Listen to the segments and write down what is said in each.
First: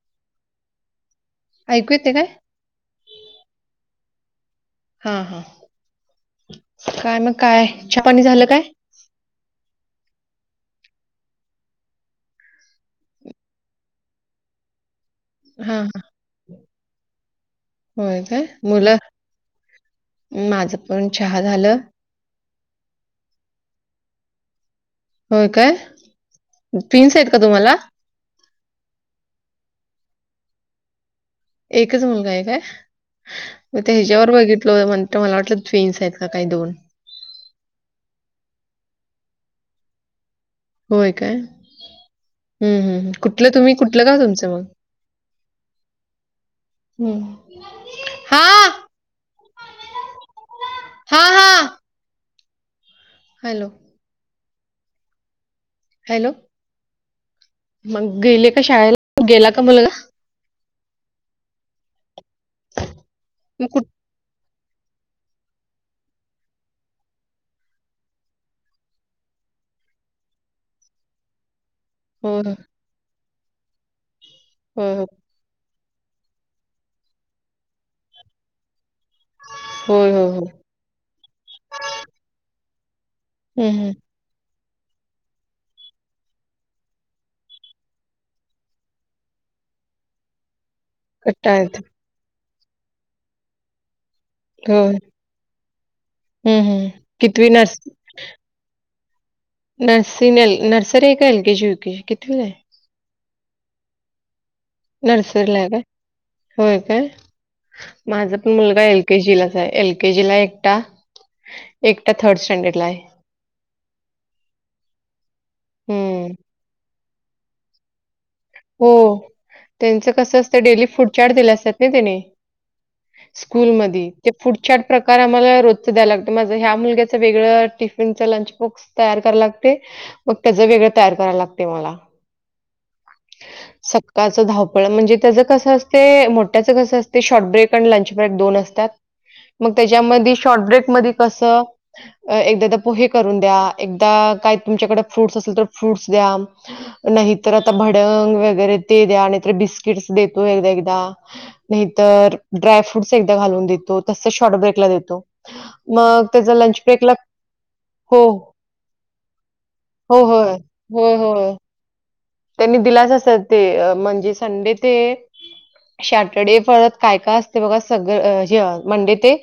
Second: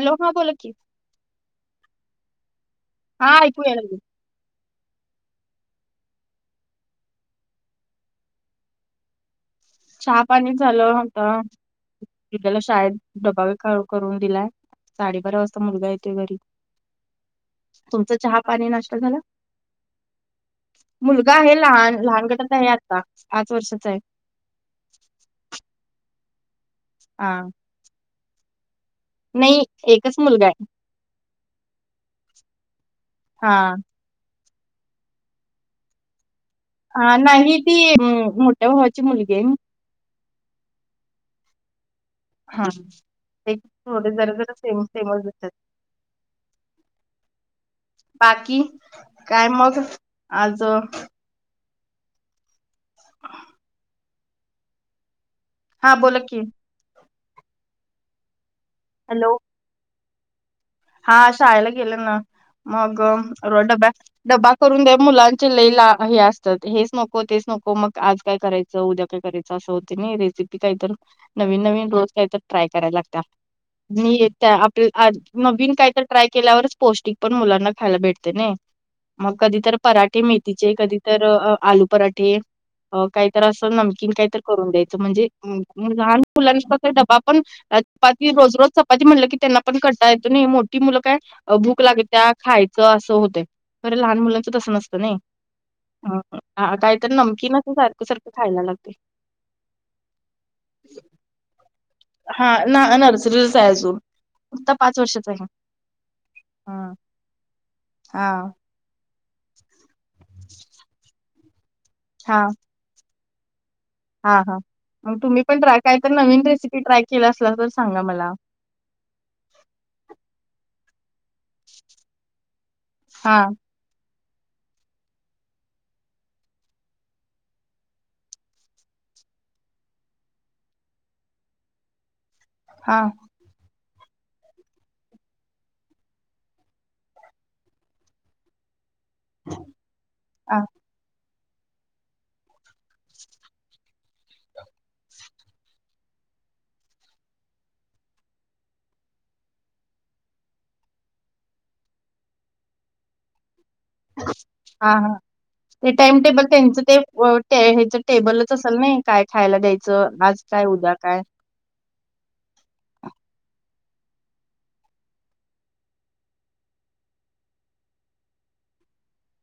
Hello हां बोलां की ऐकू येते काय? हां ऐकूया लागतं हां हां कायं मंग कायं चहापाणी झालं कायं चहा पाणी झालं होतं मीत्यांला शाळेंत डब्बा करूंन दिलांय साडेबारा वाजतां हा मुलंगा हा येतोय घरी तुमचं होय चहा काय पाणी मुलं नाश्ता झालां माझं पण मुलंगा चहा आहे झालं लहांन लहांन गटांत आहे आं पांच वर्षाचा आहे होयं कायं ट्विन्स आहेत कां तुम्हांला नाहीं एकचं मुलंगा आहे एकचं मुलंगा आहे कां हा मं ते जेवर बघितलं म्हंण मलां वाटलं ट्विन्स आहेतं कांहीं दोन हां नाहीं ती मोठ्यां भावांची मुलंगी आहे होयं कायं हा हम्मं हम्मं कुंठलं ते तुम्हीं कुंठलं थोडे गावं जरा तुमचं जरा मंग सेम सेमच दिसतात हम्मं बाकी कायं मंग आंज हा हा हॅलो हां बोलां की मंग गेले कां शाळेला तूं गेलां कां मुलंगा हां शाळेला गेलं नां मंग रोज मग कुठ डब्यांत डब्बा करूंन द्यां मुलांचे लैला हे असतांत हेंच नको तेचं नको मंग आंज कायं करायचं उद्यां कायं करायचं असं होतं नाहीं रेसिपी कांहीत नवीन नवीन रोज कांहीं होय तरं ट्राय करायंला लागतं मं येतं होय होय आपणं नवीन कायं तरं ट्राय केल्यावरंच पौष्टिक पणं मुलांना खायला भेटते नाहीं मग कधी तर होय पराठे होय होय मेथीचे कधी तर अ आलू पराठे. अ काहीतर हम्म असं हम्म नमकीन काहीत करून द्यायचं म्हणजे म लहान मुलांचा डबा पण अ पाती रोज रोज चपाती म्हटलं की त्यांना पण कं टाळा येतो नाही मोठी मुलं काय कंटाळा भूक येतो लागत्या खायचं असं होतय तरे लहान मुला त होय नसतं नाही हम्म हा हम्म काहीतर कितवी नमकीनच नर्स सारखं-सारखं खायला लागते. नर्सिनील नर्सरी आहे का एल केजी होती केजी कितवीला आहे? नाय नर्सरीलाच आहे अजून. आता पाच वर्षाचा नर्सरीला आहे काय होय हा काय माझा पण हा मुलगा एल केजी लाच आहे एल केजी ला एकटा एकटा थर्ड हा स्टँडर्ड ला आहे. हा हा मग तुम्ही पण ट्राय काय तर हं. नवीन रेसिपी ट्राय केला असला तर सांगा मला. हो त्यांचं कसं असतं डेली फूड चाट दिलं सत नाय त्याने हा स्कूल मध्ये ते फूड चॅट प्रकार आम्हाला रोजचं द्यायला लागतं माझं ह्या मुलग्याचं वेगळं टिफिनचं लंच बॉक्स तयार कराय लागते मग त्याज वेगळं तयार करायला लागते मला. हाव. ह. सक्काळचं धावपळ म्हणजे त्याजा कसं असते मोठ्याचं कसं असते शॉर्ट ब्रेक आणि लंच ब्रेक दोन असतात. मग त्याच्यामध्ये हा शॉर्टब्रेक मधी कसं एकदादा पोहे करून द्या एकदा काय तुमच्याकडे फ्रुट्स असेल तर फ्रूट्स द्या. नाहीतर आता भडंग वगैरे ते द्या नाहीतर बिस्किट्स देतो एकदा एकदा. नाही तर ड्राय फ्रूटस एकदा घालून देतो तस शॉर्ट ब्रेकला हा हा. देतो. ते टाइम मग टेबल त्याचा लंच त्यांचं ते ब्रेकला व ते हेचा हो. टेबलच असेल नाही काय खायला द्याय हो, आज होय. काय उद्या होय, काय. होय. त्यांनी दिलाच असत ते अ म्हणजे संडे ते सॅटरडे परत काय काय असते बघा सगळं अ ह्य मंडे ते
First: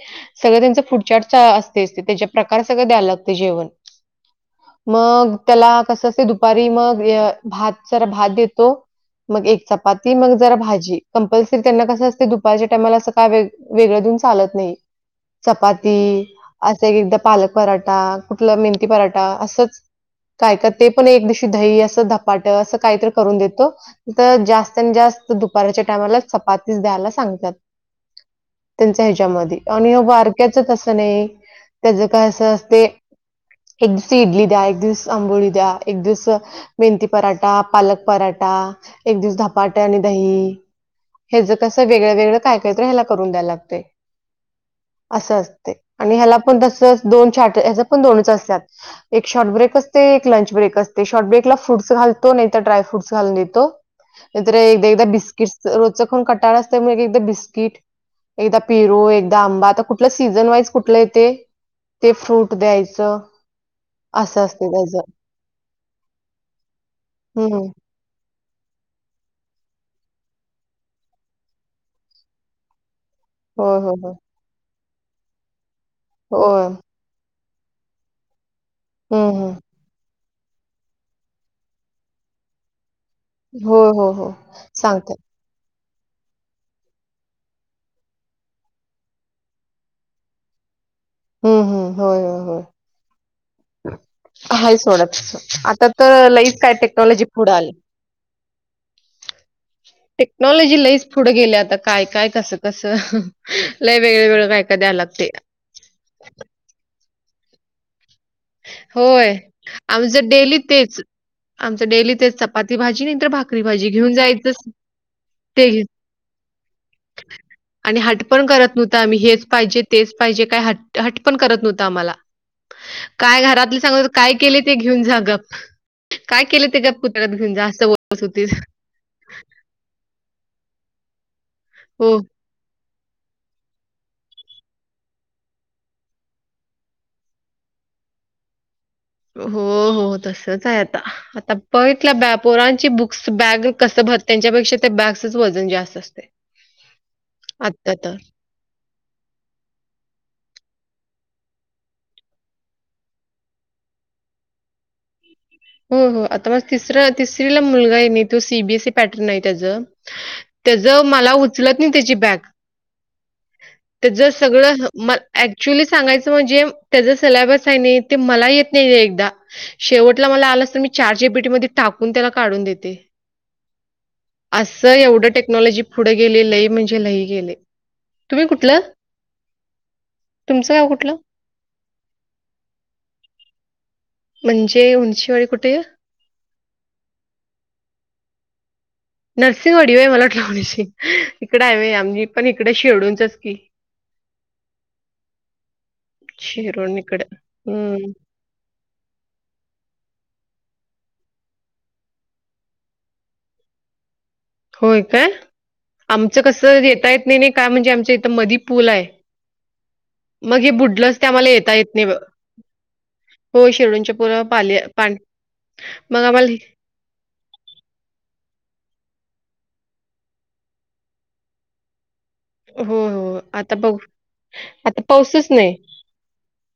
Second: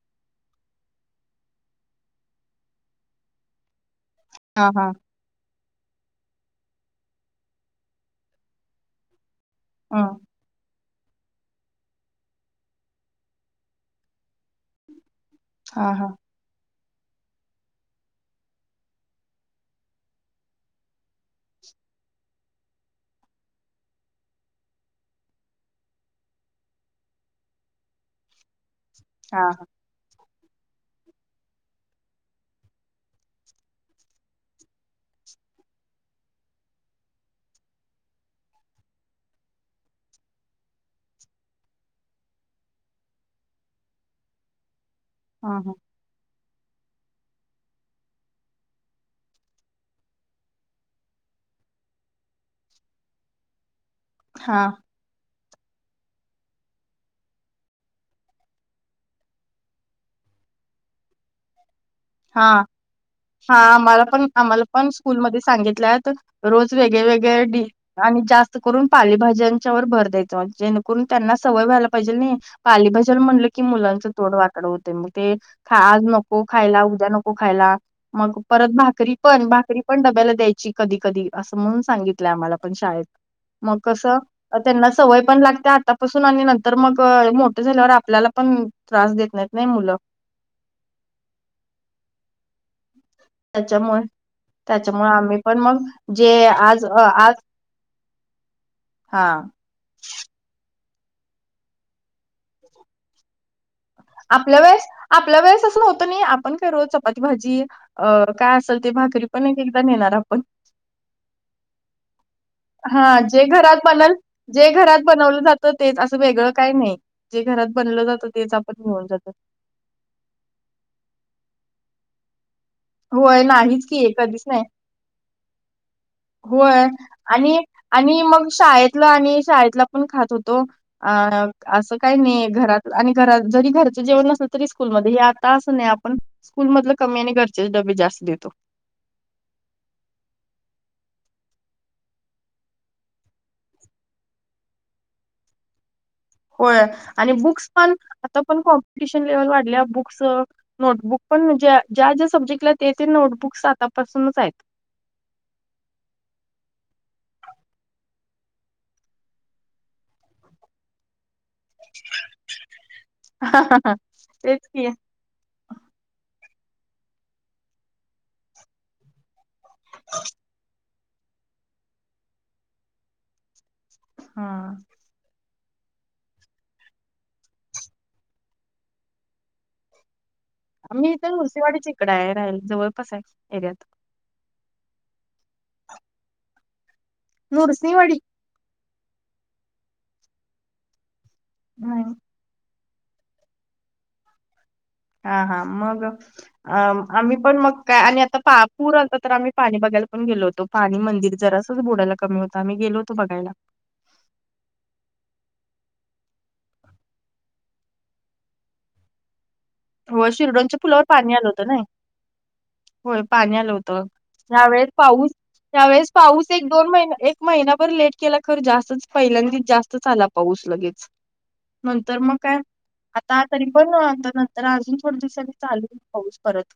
सगळं त्यांच फूडचाट च्या असतेच त्यांच्या प्रकार सगळं द्यायला लागते जेवण. हा हा मग त्याला कसं असते दुपारी मग य भात सरा भात देतो मग एक चपाती हम्म मग जरा भाजी कंपल्सरी त्यांना कसं असते दुपारच्या टाममाला असं काय वेग वेगळं देऊन चालत नाही. हा चपाती हा असं एक एकदा पालक पराठा कुठलं मेंती पराठा असंच काय का ते पण एक दिवशी दही असं धपाटं असं काहीतरी करून देतो. तर जास्तीत अन जास्त दुपारच्या टायमाला चपातीस द्यायला सांगतात. त्यांच हा ह्याच्यामध्ये आणि अ बारक्याचा तसं नाही त्याज काय असं असते एक दिवस इडली द्या एक दिवस आंबोळी द्या एक दिवस मेंथी पराठा, पालक पराठा एक दिवस धपाटा आणि दही हेज्या कसं वेगळं वेगळं काय काहीतर ह्याला करून द्याय लागते असं हा असते. आणि ह्याला पण तसच दोन चाट हेज्या पण दोनच असत्यात. एक शॉर्ट ब्रेक असते एक लंच ब्रेक असते शॉर्ट ब्रेक ला फ्रुटस घालतो नाहीतर ड्रायफ्रूट घालून देतो नाहीतर हा एकदा एकदा बिस्किटस रोजचा खाऊन कटाळा असतमुळे एक एकदा बिस्किट एकदा पीरू, एकदा आंबा आता कुठलं सीझन वाईज कुठलं येते ते फ्रूट हा द्यायचं. हा मला पण असं आम्हाला असते पण त्याचं. स्कूलमध्ये सांगितल्यात रोज वेगळे वेगळे हं. डी आणि जास्त करून पालेभाज्यांच्या व भर द्यायचंज जेणेकरून त्यांना सवय व्हायला पाहिजे नाही. पालीभजा म्हणलं की होय, होय, मुलांचं होय. तोड वाकड होते मग ते खा आज नको होय. खायला उ नको खायला, मग परत भाकरी हं, पण, हं. भाकरी पण डब्याला द्यायची. कधी कधी, असं म्हणून सांगितलंय आम्हाला पण शाळेत. मग होय, कस, हो, हो. त्यांना सांगतात. सवय पण लागत्या आता पासून, आणि नंतर मग मोठं झाल्यावर आपल्याला पण त्रास देत नाहीत नाही मुलं. हम्म हम्म! होय होय, हो. त्याच्यामुळे, सोडा त्याच्यामुळे आम्ही तसं. पण मग आता तर जे लईच काय आज टेक्नॉलॉजी आज पुढं आली. हा. टेक्नॉलॉजी लईच पुढं गेल्या आता, काय काय कसं कसं लय वेग आपल्या वेळेस, आपल्या वेळेस अस नव्हत नई, आपण काय रोज चपाती, भाजी, अ काय असेल ते, भाकरी होय. पण एक एकदा नेणार आमचं आपण. डेली तेच, आमच डेली तेच चपाती भाजी हा, नाहीतर जे भाकरी घरात भाजी बनल, घेऊन जायचंच जे घरात बनवलं ते जातं तेच, असं वेगळं काही नाही. जे घरात आणि बनवलं हट जातं, पण तेच करत आपण नव्हतं घेऊन आम्ही जात. हेच पाहिजे, तेच पाहिजे काय, हट हटपण करत नव्हतं आम्हाला. काय होय घरातले नाहीच सांगत होते की, काय कधीच केले नाही. ते घेऊन जा गप्प. होय, आणि, आणि बोलत होती. मग शाळेत आणि शाळेतला पण खात होतो, अ अस हो, काही नाही घरात आणि घरात जरी घरचं जेवण नसलं तरी स्कूलमध्ये, हे आता असं नाही आपण स्कूल मधलं कमी, आणि घरचेच डबे जास्त देतो. हो हो, तसच आहे आता आता पघितल्या बॅ पोरांची बुक्स बॅग कसं भर, त्यांच्यापेक्षा त्या बॅगसच वजन जास्त असतंय. होय, आणि बुक्स पण, आता पण कॉम्पिटिशन लेव्हल वाढल्या, बुक्स नोटबुक पण म्हणजे, ज्या ज्या सब्जेक्टला ते ते नोटबुक्स आतापासूनच आहेत. हो हो, आता मग तिसर तिसरीला मुलगा आहे नाही, तो सीबीएसईी पॅटर्न आहे त्याचं. त्याच मला उ ऊचलत नाही त्याची बॅग, त्याच तेच सगळं की म अऍक्च्युली सांगाचं म्हणजे, त्याचा सिलेबस आहे नई, ते मला येत नाही एकदा शेवट त मला आला तर, मी चाट. जी. पी. टी. मध्ये टाकून त्याला काढून देते. हा असं एवढं टे टेक्नॉलॉजी पुढ गेलय, लई म्हणजे लई गेलय, तुम्ही कुठलं? तुमचं गाव आम्ही कुठलं? इथ मुरसेवाडीच्या इकडं आहे, राहिला जवळपास आहे, एरियात म्हणजे उंचीवाडी कुठे आहे? नूरसिहवाडी नर्सिंहवाडी होय, मला वाटलं [unintelligible] शी, इकडे आहे होय, नाही आम्ही पण इकड शिरढोणचच की हा हा, मग अ, शिरडून इकडं आम्ही पण मग काय हम्म. आणि आता पा पूर आता तर आम्ही पाणी बघायला पण गेलो होतो, पाणी मंदिर जरासं बुडायला कमी होत, आम्ही गेलो होतं बघायला. होय काय? आमचं कस येता येत नाही, नाही काय म्हणजे आमच इथ मधी पूल आहे. हो, मग हे शिरडोनच्या पुलावर बुडलंच ते पाणी आलं आम्हाला होतं येता नाही येत बघ. होय, पाणी हो आलं होत. शिरडूनच्या पुलावर पाले ह्यावेेळेस पाणी पाऊस ह्यावेळेस मग पाऊस आम्हाला एक दोन महिने, एक महिनाभर लेट केला खर, जास्तच पहिल्यांदीच जास्तच आला पाऊस लगेच. नंतर मग काय हो हो आता तरी पण बघू आता नंतर अजून आता थोड पाऊसच दिवसांनी नाही. चालू [unintelligible] पाऊस परत.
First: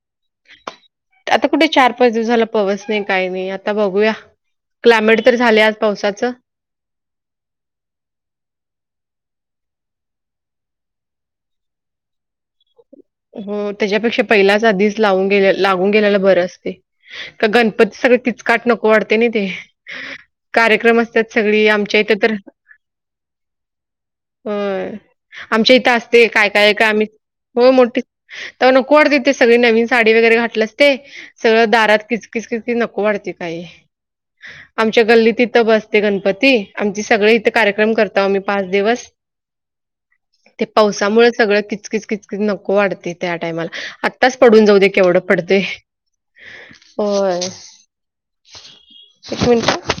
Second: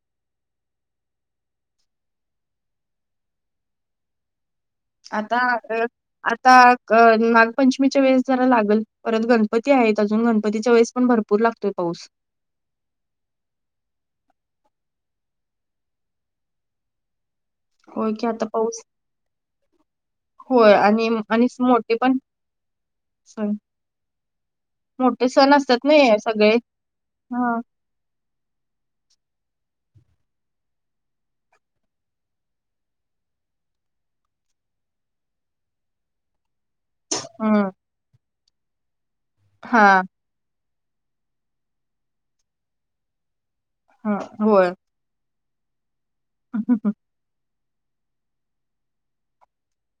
[unintelligible] [inaudible] आता कुठे चार -पाच दिवस झालं पाऊस नाही काही नाही आता बघूया. क्लायमेट तर झाले आज पावसाचं. ग नागपंचमीच्या वेळेस जरा लागल परत गणपती आहेत अजून गणपतीच्या वेळेस पण भरपूर लागतोय पाऊस. हो त्याच्यापेक्षा पहिलाच आधीच लावून गेल लागून गेलेला बरं असतय. का गणपती होय सगळ की आता किचकट पाऊस नको वाढते ना ते. होय कार्यक्रम आणि असतात आणि सगळी मोठे आमच्या पण इथं तर [unintelligible] होय मोठे सण आमच्या असतात ना. इथं असते सगळे. हा. तवा नको वाटतंय सगळी नवीन साडी वगैरे घातली असते. सगळं दारात किचकिचकिचकी नको वाटतय काही. आमच्या गल्लीत इथं बसते गणपती. आमचे सगळे इथे हम्म कार्यक्रम करतो आम्ही पाच दिवस. हा. ते पावसामुळे सगळं किचकीच किचकीत नको वाढतंय. त्या टायमाला. हा आत्ताच पडून जाऊ दे केवढं पडतय. ह ह ह. होय. एक मिनट.